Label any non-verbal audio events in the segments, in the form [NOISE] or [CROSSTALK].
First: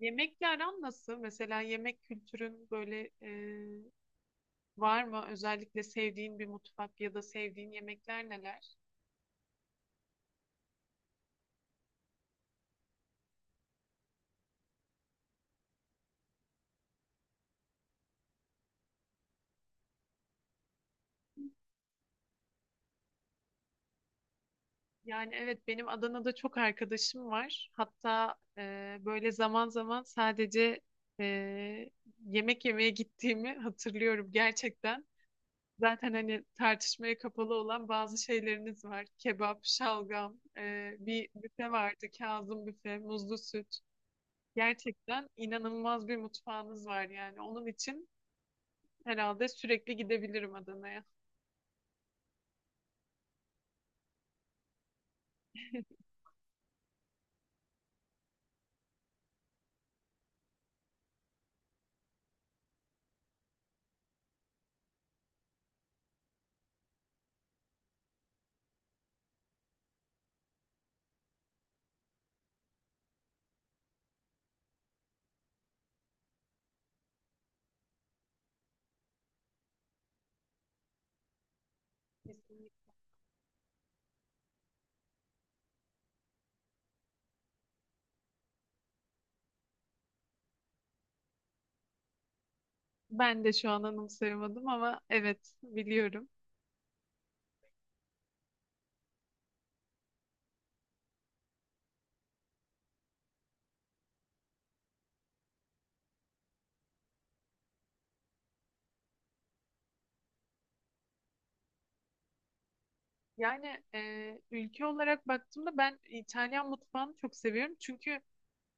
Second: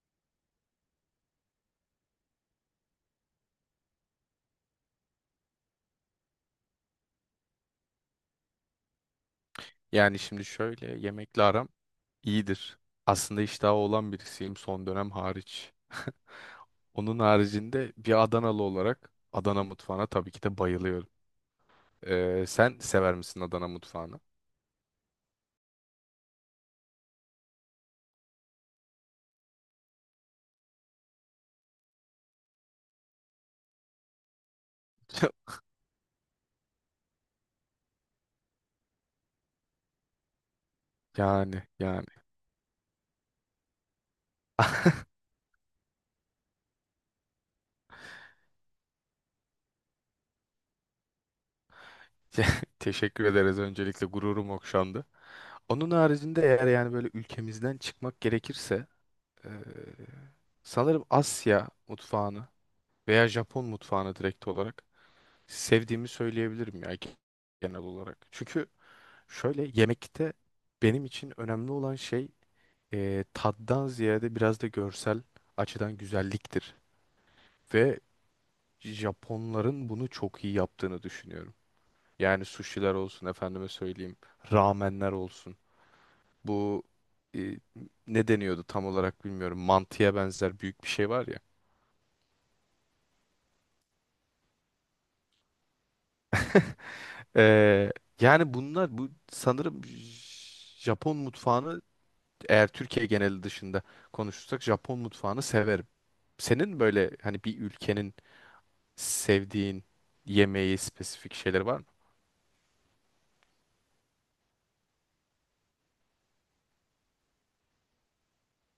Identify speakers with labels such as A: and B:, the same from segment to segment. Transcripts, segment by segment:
A: Yemekle aran nasıl? Mesela yemek kültürün böyle var mı? Özellikle sevdiğin bir mutfak ya da sevdiğin yemekler neler?
B: Yani şimdi şöyle yemekle aram iyidir. Aslında iştahı olan birisiyim son dönem hariç. [LAUGHS] Onun haricinde bir Adanalı olarak Adana mutfağına tabii ki de bayılıyorum. Sen sever misin Adana mutfağını?
A: Yani evet benim Adana'da çok arkadaşım var. Hatta böyle zaman zaman sadece e, yemek yemeye gittiğimi hatırlıyorum gerçekten.
B: [LAUGHS]
A: Zaten hani tartışmaya kapalı olan bazı şeyleriniz var. Kebap, şalgam, bir
B: Yani
A: büfe vardı.
B: yani.
A: Kazım büfe, muzlu süt.
B: [LAUGHS]
A: Gerçekten inanılmaz bir mutfağınız var yani. Onun için herhalde sürekli gidebilirim Adana'ya.
B: Ya, teşekkür ederiz, öncelikle gururum okşandı. Onun haricinde eğer yani böyle ülkemizden çıkmak gerekirse eee, sanırım Asya mutfağını veya Japon mutfağını direkt olarak sevdiğimi söyleyebilirim ya genel olarak. Çünkü şöyle yemekte benim için önemli olan şey tattan ziyade biraz da görsel açıdan güzelliktir. Ve Japonların bunu çok iyi yaptığını düşünüyorum. Yani
A: Kesinlikle.
B: sushiler olsun, efendime söyleyeyim, ramenler olsun. Bu e, ne deniyordu tam olarak bilmiyorum. Mantıya benzer büyük bir şey var ya.
A: Ben de şu an anımsayamadım ama evet biliyorum.
B: E, Yani bunlar bu sanırım Japon mutfağını, eğer Türkiye geneli dışında konuşursak, Japon mutfağını severim. Senin böyle hani bir ülkenin sevdiğin yemeği, spesifik şeyleri var mı?
A: Yani ülke olarak baktığımda ben İtalyan mutfağını çok seviyorum. Çünkü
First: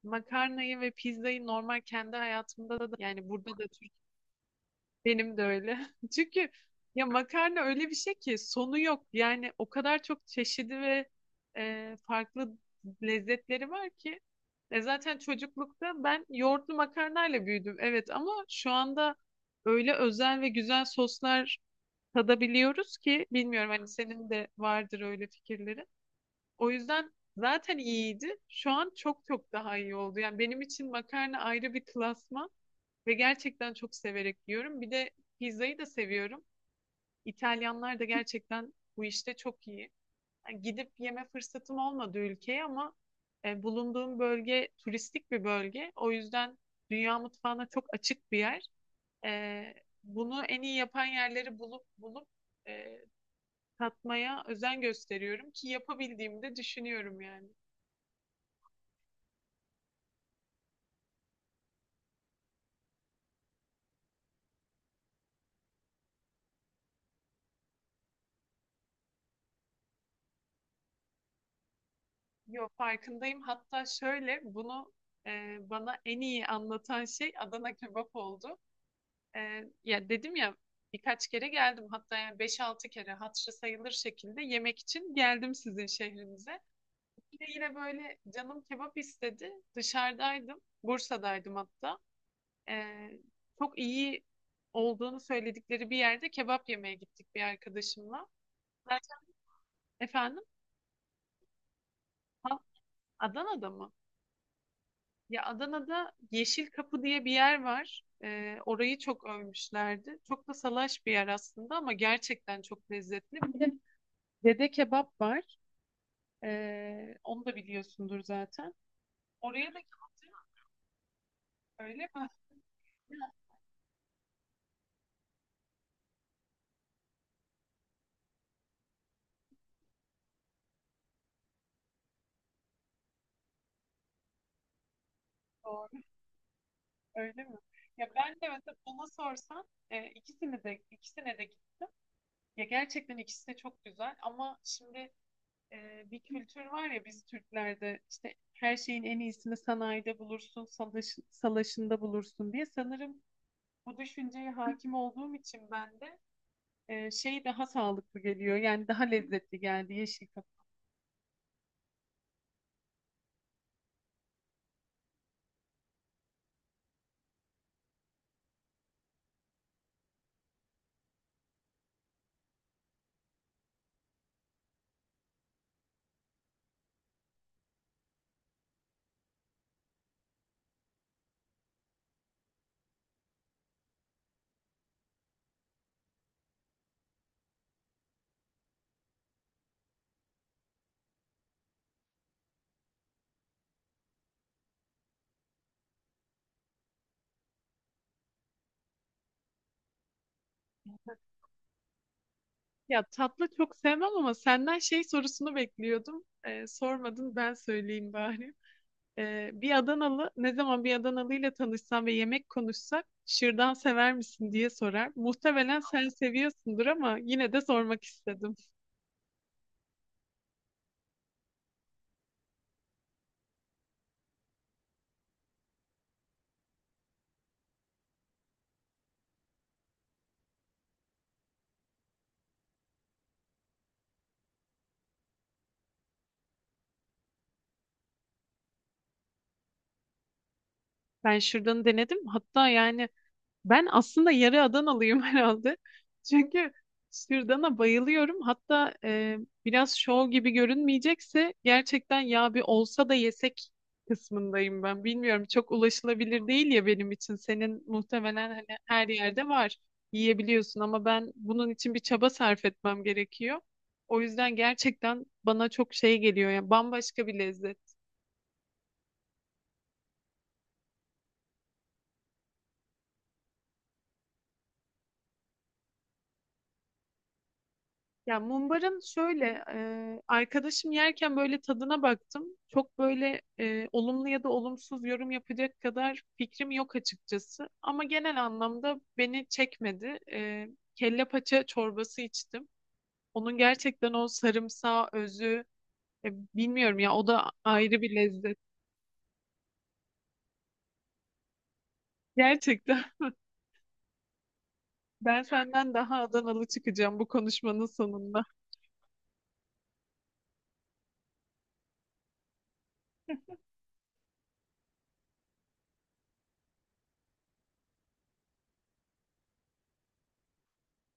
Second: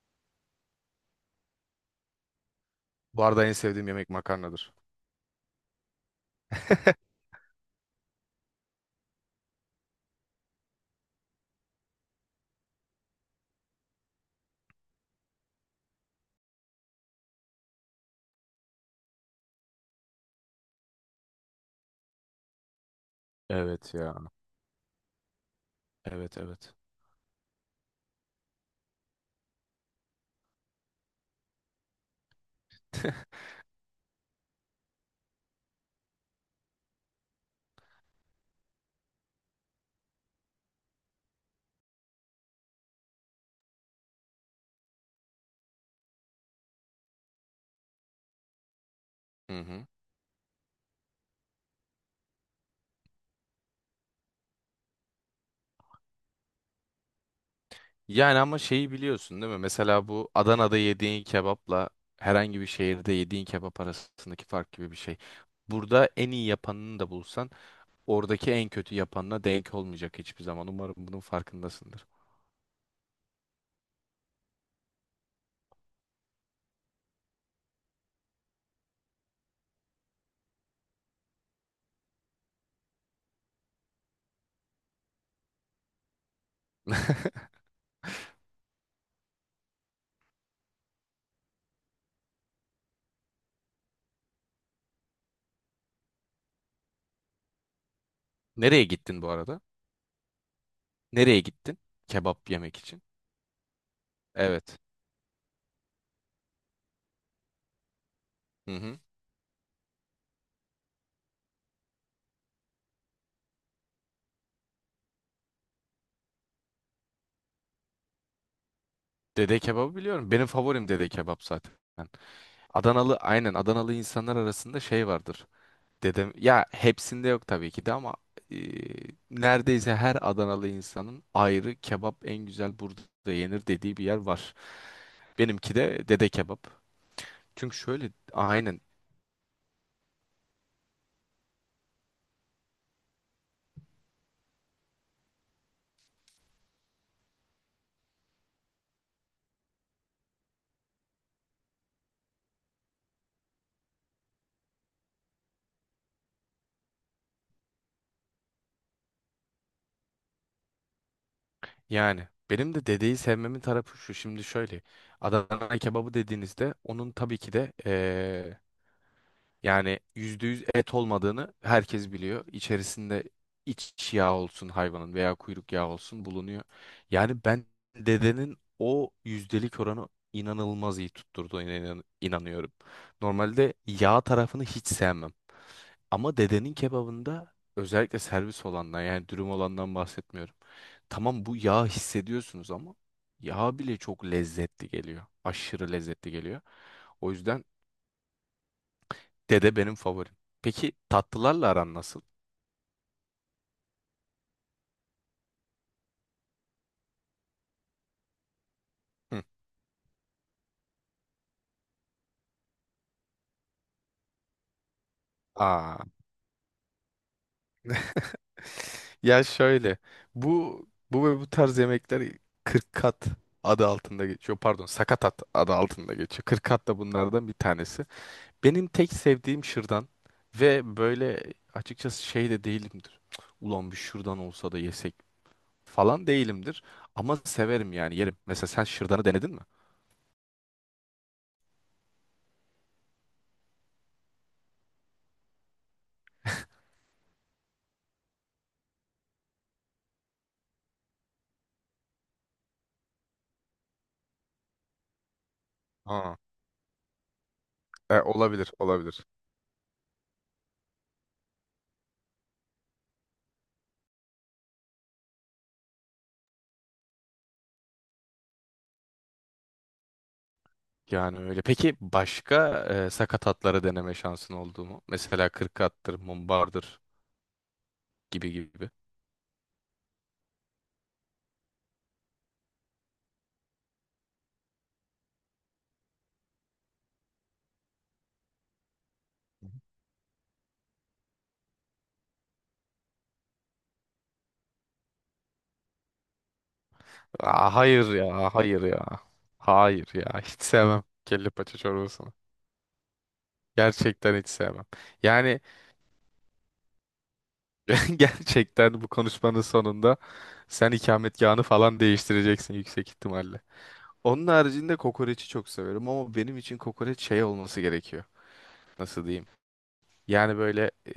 A: makarnayı ve pizzayı normal kendi hayatımda da
B: Bu
A: yani
B: arada en
A: burada da.
B: sevdiğim yemek makarnadır.
A: Benim de öyle. [LAUGHS] Çünkü ya
B: [LAUGHS]
A: makarna öyle bir şey ki sonu yok. Yani o kadar çok çeşidi ve farklı lezzetleri var ki. Zaten çocuklukta ben yoğurtlu makarnayla büyüdüm. Evet ama şu anda öyle özel ve güzel soslar tadabiliyoruz ki bilmiyorum hani
B: Evet ya.
A: senin de vardır öyle fikirlerin.
B: Evet
A: O
B: evet.
A: yüzden zaten iyiydi. Şu an çok çok daha iyi oldu. Yani benim için makarna ayrı bir klasman. Ve gerçekten çok severek yiyorum. Bir de pizzayı da seviyorum. İtalyanlar da gerçekten bu işte çok iyi. Yani gidip yeme fırsatım olmadı ülkeye ama bulunduğum bölge turistik bir bölge. O yüzden dünya mutfağına çok açık bir yer. E,
B: Hı hı.
A: Bunu en iyi yapan yerleri bulup e, katmaya özen gösteriyorum ki yapabildiğimi de düşünüyorum yani.
B: Yani ama şeyi biliyorsun değil mi? Mesela bu Adana'da yediğin kebapla herhangi bir şehirde yediğin kebap arasındaki fark gibi bir şey. Burada en iyi yapanını da bulsan oradaki en kötü yapanına denk olmayacak hiçbir zaman. Umarım bunun farkındasındır.
A: Yo, farkındayım. Hatta şöyle bunu bana en iyi anlatan şey Adana kebap oldu. E, Ya dedim ya, birkaç kere geldim hatta yani beş altı kere hatırı sayılır şekilde yemek için geldim sizin şehrinize.
B: [LAUGHS]
A: Bir de yine böyle canım kebap istedi. Dışarıdaydım. Bursa'daydım hatta. Ee, Çok iyi olduğunu söyledikleri bir yerde kebap yemeye gittik bir arkadaşımla.
B: Nereye
A: Zaten
B: gittin bu arada?
A: efendim,
B: Nereye gittin? Kebap
A: ha,
B: yemek için.
A: Adana'da mı?
B: Evet.
A: Ya, Adana'da Yeşil Kapı diye bir yer var.
B: Hı
A: Orayı
B: hı.
A: çok övmüşlerdi. Çok da salaş bir yer aslında ama gerçekten çok lezzetli. Bir de Dede Kebap var. Onu da biliyorsundur zaten.
B: Dede
A: Oraya da
B: kebabı
A: kebap,
B: biliyorum. Benim favorim dede kebap zaten.
A: öyle mi?
B: Adanalı,
A: Ya,
B: aynen Adanalı insanlar arasında şey vardır. Dedem, ya hepsinde yok tabii ki de ama e, neredeyse her Adanalı insanın ayrı kebap en güzel burada yenir dediği bir yer var. Benimki
A: doğru.
B: de dede kebap.
A: Öyle mi?
B: Çünkü
A: Ya
B: şöyle
A: ben de mesela
B: aynen,
A: bana sorsan ikisini de, ikisine de, ya gerçekten ikisi de çok güzel ama şimdi bir kültür var ya biz Türklerde işte her şeyin en iyisini sanayide bulursun, salaş, salaşında bulursun diye sanırım bu düşünceye hakim olduğum için ben de şey daha sağlıklı geliyor. Yani daha lezzetli geldi Yeşil Kapı.
B: yani benim de dedeyi sevmemin tarafı şu. Şimdi şöyle Adana kebabı dediğinizde onun tabii ki de, yani %100 et olmadığını herkes biliyor. İçerisinde iç yağ olsun hayvanın veya kuyruk yağı olsun bulunuyor. Yani ben dedenin o yüzdelik oranı inanılmaz iyi tutturduğuna inanıyorum. Normalde yağ tarafını hiç sevmem. Ama dedenin kebabında, özellikle servis olandan yani dürüm olandan bahsetmiyorum. Tamam, bu yağ hissediyorsunuz ama yağ bile çok lezzetli geliyor. Aşırı lezzetli geliyor. O yüzden dede benim favorim. Peki tatlılarla aran nasıl?
A: Ya tatlı çok sevmem ama senden şey sorusunu bekliyordum. E, sormadın ben söyleyeyim bari.
B: Hı.
A: Bir Adanalı ne zaman bir Adanalı ile tanışsam ve yemek konuşsak şırdan sever misin diye sorar. Muhtemelen
B: Aa,
A: sen seviyorsundur ama yine de sormak istedim.
B: ya şöyle bu, bu ve bu tarz yemekler 40 kat adı altında geçiyor. Pardon, sakatat adı altında geçiyor. 40 kat da bunlardan bir tanesi. Benim tek sevdiğim şırdan ve böyle, açıkçası şey de değilimdir. Ulan bir şırdan olsa da yesek falan değilimdir. Ama severim, yani yerim. Mesela sen şırdanı denedin mi?
A: Ben şırdanı denedim. Hatta yani ben aslında yarı Adanalıyım [LAUGHS] herhalde. Çünkü sürdana bayılıyorum. Hatta biraz şov gibi görünmeyecekse gerçekten ya bir olsa da yesek kısmındayım ben. Bilmiyorum, çok
B: Aa,
A: ulaşılabilir değil ya benim için. Senin muhtemelen hani
B: olabilir,
A: her
B: olabilir.
A: yerde var. Yiyebiliyorsun ama ben bunun için bir çaba sarf etmem gerekiyor. O yüzden gerçekten bana çok şey geliyor ya, bambaşka bir lezzet.
B: Yani öyle. Peki başka sakat atları deneme şansın oldu mu? Mesela kırk attır, mumbardır
A: Ya
B: gibi gibi.
A: mumbarın şöyle arkadaşım yerken böyle tadına baktım. Çok böyle olumlu ya da olumsuz yorum yapacak kadar fikrim yok açıkçası. Ama genel anlamda beni çekmedi. Kelle paça çorbası içtim. Onun gerçekten o sarımsağı özü, e, bilmiyorum ya, o da
B: Aa,
A: ayrı
B: hayır
A: bir
B: ya,
A: lezzet.
B: hayır ya. Hayır ya, [LAUGHS] hiç sevmem kelle paça çorbasını.
A: Gerçekten.
B: Gerçekten hiç sevmem.
A: [LAUGHS] Ben
B: Yani
A: senden daha Adanalı çıkacağım bu konuşmanın
B: [LAUGHS]
A: sonunda.
B: gerçekten bu konuşmanın sonunda sen ikametgahını falan değiştireceksin yüksek ihtimalle. Onun haricinde kokoreçi çok severim ama benim için kokoreç şey olması gerekiyor. Nasıl diyeyim? Yani böyle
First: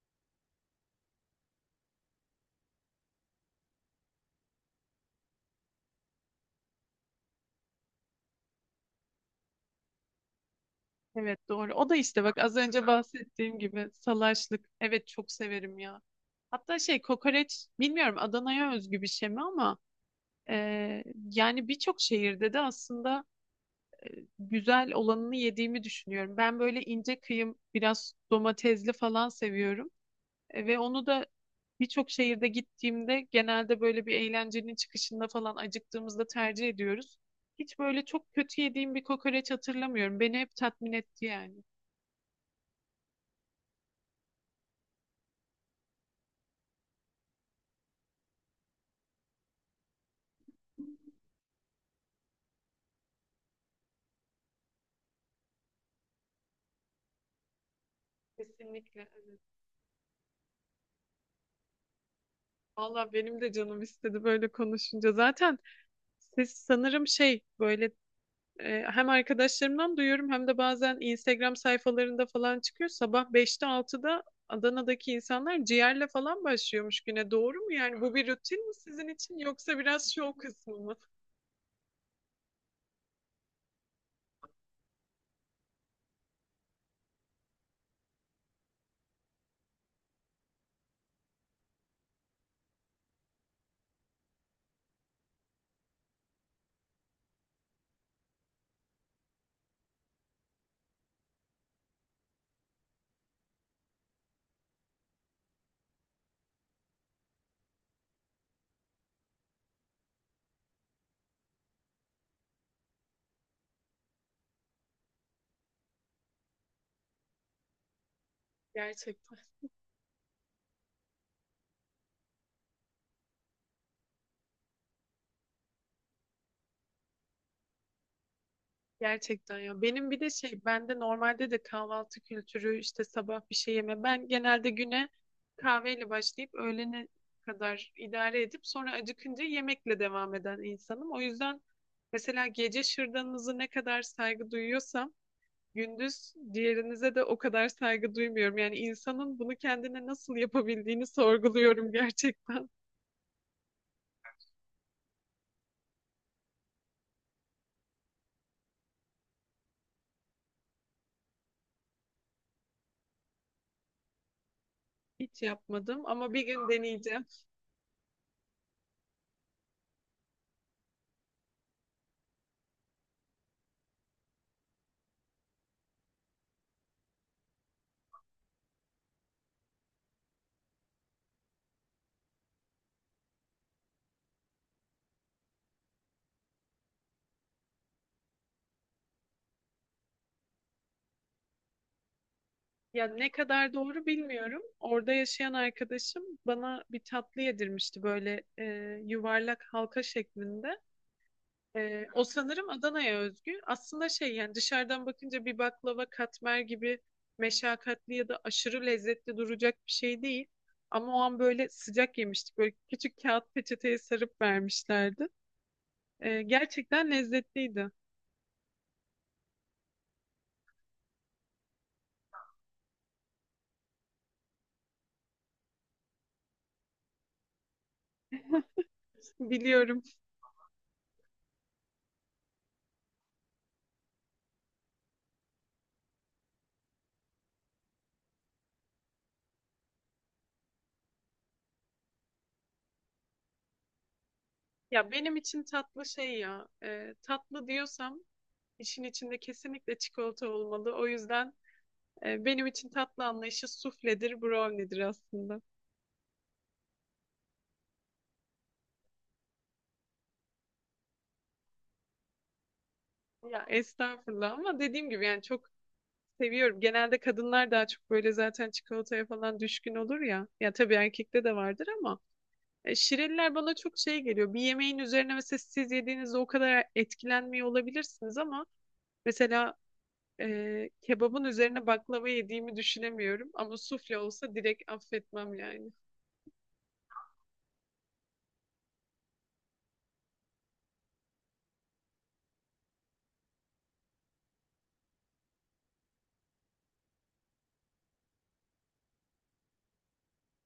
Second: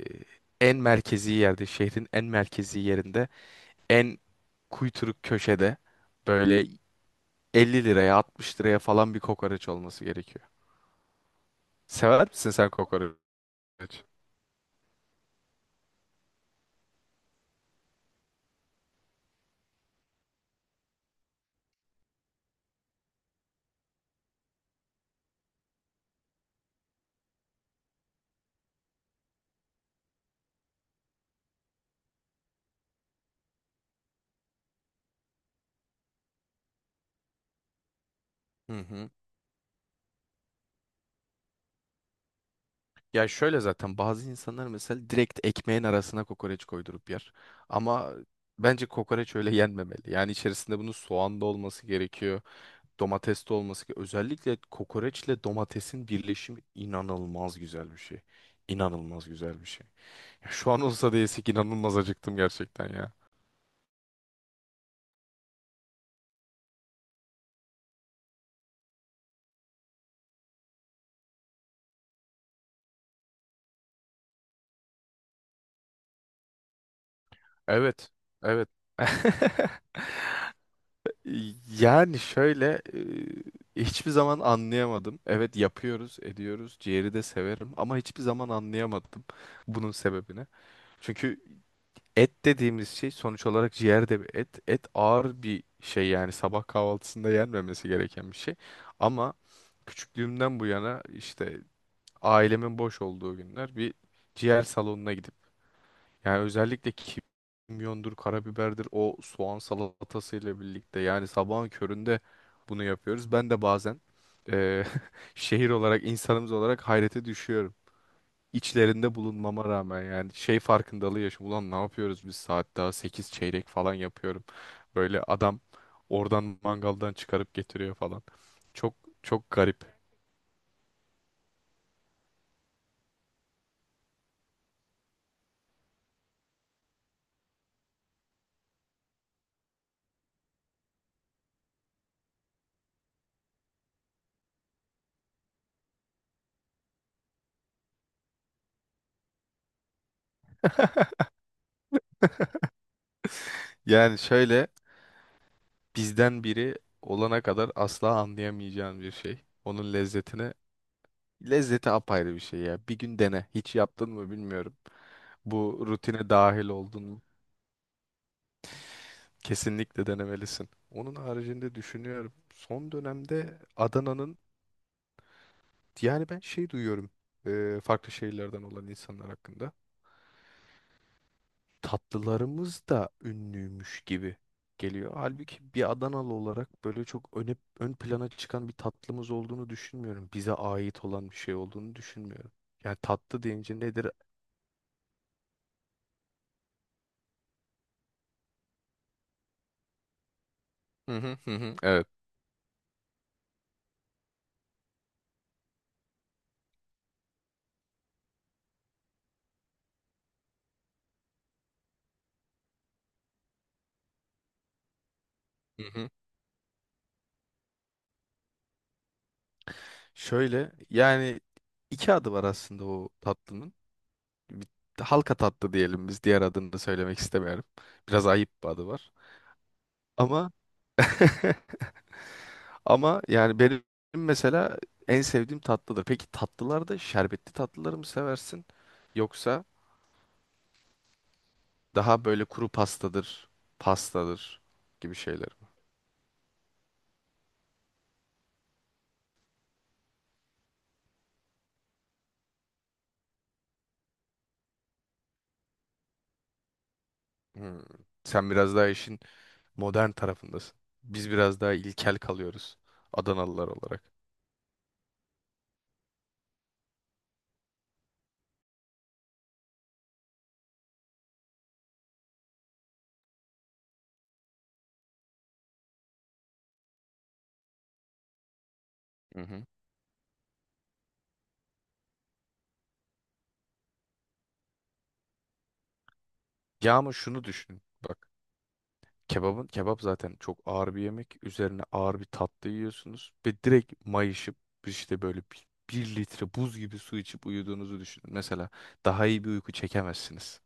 B: en merkezi yerde, şehrin en merkezi yerinde, en kuyturuk köşede, böyle 50 liraya 60 liraya falan bir kokoreç olması gerekiyor.
A: Evet doğru. O da işte
B: Sever
A: bak
B: misin
A: az
B: sen
A: önce
B: kokoreç?
A: bahsettiğim gibi salaşlık. Evet çok severim ya. Hatta şey, kokoreç bilmiyorum Adana'ya özgü bir şey mi ama e, yani birçok şehirde de aslında güzel olanını yediğimi düşünüyorum. Ben böyle ince kıyım biraz domatesli falan seviyorum. Ve onu da birçok şehirde gittiğimde genelde böyle bir eğlencenin çıkışında falan acıktığımızda tercih ediyoruz. Hiç böyle çok kötü
B: Hı
A: yediğim bir
B: hı.
A: kokoreç hatırlamıyorum. Beni hep tatmin etti yani.
B: Ya şöyle, zaten bazı insanlar mesela direkt ekmeğin arasına kokoreç koydurup yer. Ama bence kokoreç öyle yenmemeli. Yani içerisinde bunun soğan da olması gerekiyor, domates de olması gerekiyor. Özellikle kokoreçle domatesin birleşimi inanılmaz güzel bir şey.
A: Kesinlikle,
B: İnanılmaz
A: evet.
B: güzel bir şey. Ya şu an olsa da yesek, inanılmaz acıktım gerçekten ya.
A: Valla benim de canım istedi böyle konuşunca. Zaten siz sanırım şey böyle, hem arkadaşlarımdan duyuyorum hem de bazen Instagram sayfalarında falan çıkıyor. Sabah beşte altıda Adana'daki insanlar ciğerle falan başlıyormuş güne. Doğru mu yani?
B: Evet,
A: Bu bir
B: evet.
A: rutin mi sizin için
B: [LAUGHS]
A: yoksa biraz şov kısmı mı?
B: Yani şöyle, hiçbir zaman anlayamadım. Evet, yapıyoruz, ediyoruz. Ciğeri de severim ama hiçbir zaman anlayamadım bunun sebebini. Çünkü et dediğimiz şey, sonuç olarak ciğer de bir et. Et ağır bir şey, yani sabah kahvaltısında yenmemesi gereken bir şey. Ama küçüklüğümden bu yana işte ailemin boş olduğu günler bir ciğer salonuna gidip, yani özellikle kimyondur, karabiberdir, o soğan salatasıyla birlikte, yani sabahın köründe bunu yapıyoruz. Ben de bazen eee, [LAUGHS] şehir olarak, insanımız olarak hayrete düşüyorum. İçlerinde
A: Gerçekten.
B: bulunmama rağmen yani şey farkındalığı yaşıyorum. Ulan ne yapıyoruz biz saat daha 8 çeyrek falan yapıyorum. Böyle adam oradan mangaldan çıkarıp getiriyor falan. Çok çok
A: Gerçekten ya.
B: garip.
A: Benim bir de şey, bende normalde de kahvaltı kültürü işte sabah bir şey yeme. Ben genelde güne kahveyle başlayıp öğlene kadar idare edip sonra acıkınca yemekle devam eden insanım. O yüzden mesela gece şırdanınızı ne kadar saygı duyuyorsam gündüz diğerinize de o kadar saygı duymuyorum. Yani insanın bunu kendine nasıl yapabildiğini
B: [LAUGHS]
A: sorguluyorum gerçekten.
B: Yani şöyle, bizden biri olana kadar asla anlayamayacağın bir şey. Onun lezzetini, lezzeti apayrı bir şey ya. Bir gün dene. Hiç yaptın mı bilmiyorum.
A: Hiç
B: Bu
A: yapmadım
B: rutine
A: ama bir
B: dahil
A: gün
B: oldun mu?
A: deneyeceğim.
B: Kesinlikle denemelisin. Onun haricinde düşünüyorum. Son dönemde Adana'nın, yani ben şey duyuyorum farklı şehirlerden olan insanlar hakkında. Tatlılarımız da ünlüymüş gibi geliyor. Halbuki bir Adanalı olarak böyle çok öne, ön plana çıkan bir tatlımız olduğunu düşünmüyorum. Bize ait olan bir şey olduğunu düşünmüyorum. Yani
A: Ya ne
B: tatlı
A: kadar
B: deyince
A: doğru
B: nedir?
A: bilmiyorum. Orada yaşayan arkadaşım bana bir tatlı yedirmişti böyle, yuvarlak halka şeklinde.
B: Hı hı hı. Hı,
A: E,
B: evet.
A: o sanırım Adana'ya özgü. Aslında şey, yani dışarıdan bakınca bir baklava katmer gibi meşakkatli ya da aşırı lezzetli duracak bir şey değil. Ama o an böyle sıcak yemiştik. Böyle küçük kağıt peçeteye sarıp vermişlerdi. Gerçekten lezzetliydi.
B: Şöyle yani iki adı var aslında o tatlının. Bir, halka tatlı diyelim biz, diğer adını da söylemek istemiyorum. Biraz ayıp bir adı var.
A: Biliyorum.
B: Ama [LAUGHS] ama yani benim mesela en sevdiğim tatlıdır. Peki tatlılarda şerbetli tatlıları mı seversin, yoksa daha böyle kuru pastadır, pastadır
A: Ya
B: gibi
A: benim
B: şeyler
A: için
B: mi?
A: tatlı şey ya. Tatlı diyorsam İşin içinde kesinlikle çikolata olmalı. O yüzden benim için tatlı anlayışı sufledir, brownie'dir aslında.
B: Hmm. Sen biraz daha işin modern tarafındasın. Biz biraz daha ilkel kalıyoruz
A: Ya
B: Adanalılar olarak.
A: estağfurullah ama dediğim gibi yani çok seviyorum. Genelde kadınlar daha çok böyle zaten çikolataya falan düşkün olur ya. Ya tabii erkekte de vardır ama şireliler bana çok şey geliyor. Bir yemeğin üzerine mesela siz yediğinizde o kadar etkilenmiyor olabilirsiniz ama
B: Hı hı.
A: mesela kebabın üzerine baklava yediğimi düşünemiyorum ama sufle olsa direkt affetmem yani.
B: Ya ama şunu düşün. Bak. Kebabın kebap zaten çok ağır bir yemek. Üzerine ağır bir tatlı yiyorsunuz ve direkt mayışıp, işte böyle bir litre buz gibi su içip uyuduğunuzu düşünün. Mesela daha iyi bir uyku çekemezsiniz.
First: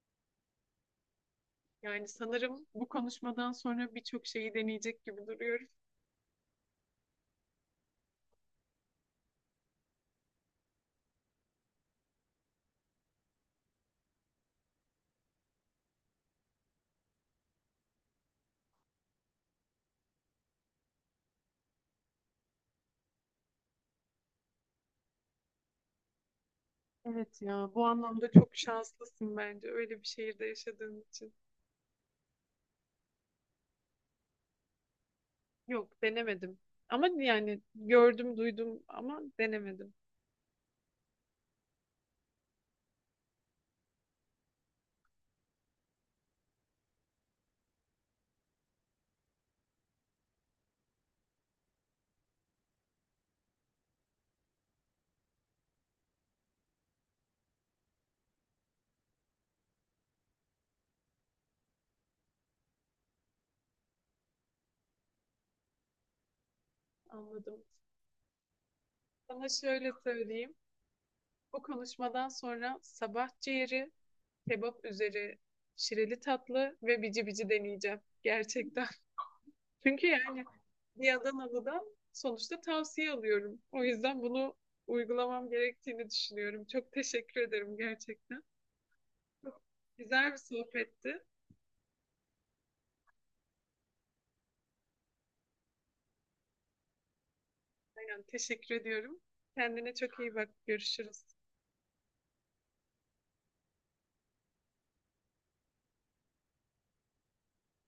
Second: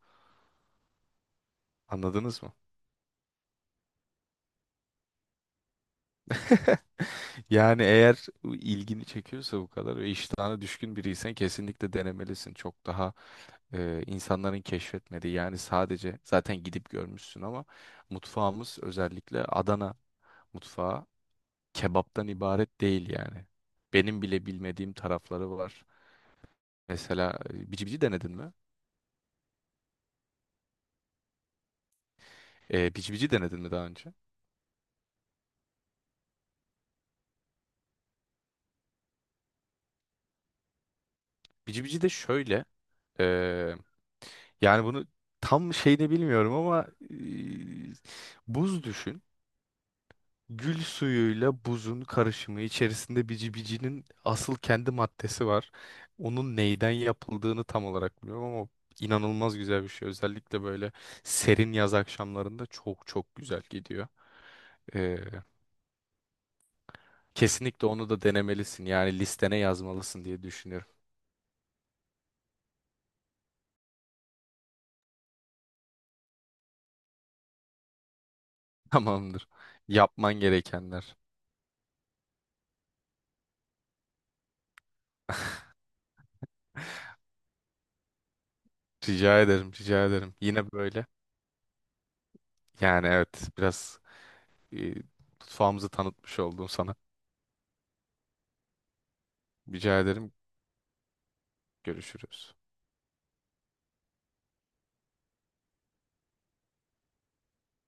A: Yani
B: Anladınız mı?
A: sanırım bu konuşmadan sonra birçok şeyi deneyecek gibi duruyoruz.
B: Yani eğer ilgini çekiyorsa bu kadar ve iştahına düşkün biriysen kesinlikle denemelisin. Çok daha insanların keşfetmediği, yani sadece zaten gidip görmüşsün ama mutfağımız, özellikle Adana mutfağı kebaptan ibaret değil yani. Benim bile bilmediğim tarafları var. Mesela
A: Evet ya,
B: bici
A: bu
B: bici
A: anlamda
B: denedin
A: çok
B: mi?
A: şanslısın bence öyle bir şehirde yaşadığın için.
B: Bici bici denedin mi daha önce?
A: Yok, denemedim. Ama yani gördüm, duydum ama denemedim.
B: Bici bici de şöyle. e, Yani bunu tam şeyini bilmiyorum ama buz düşün. Gül suyuyla buzun karışımı içerisinde bici bicinin asıl kendi maddesi var. Onun neyden yapıldığını tam olarak bilmiyorum ama inanılmaz güzel bir şey. Özellikle böyle serin yaz akşamlarında çok güzel gidiyor. E,
A: Anladım.
B: Kesinlikle onu da denemelisin. Yani
A: Sana
B: listene
A: şöyle
B: yazmalısın diye
A: söyleyeyim.
B: düşünüyorum.
A: Bu konuşmadan sonra sabah ciğeri, kebap üzeri, şireli tatlı ve bici bici deneyeceğim. Gerçekten.
B: Tamamdır.
A: [LAUGHS] Çünkü
B: Yapman
A: yani bir
B: gerekenler.
A: Adanalı'dan sonuçta tavsiye alıyorum. O yüzden bunu uygulamam gerektiğini düşünüyorum. Çok teşekkür ederim gerçekten.
B: Rica
A: Çok
B: ederim, rica
A: güzel
B: ederim.
A: bir
B: Yine böyle.
A: sohbetti.
B: Yani evet, biraz e, mutfağımızı tanıtmış oldum sana.
A: Yani teşekkür ediyorum. Kendine
B: Rica
A: çok
B: ederim.
A: iyi bak. Görüşürüz.
B: Görüşürüz.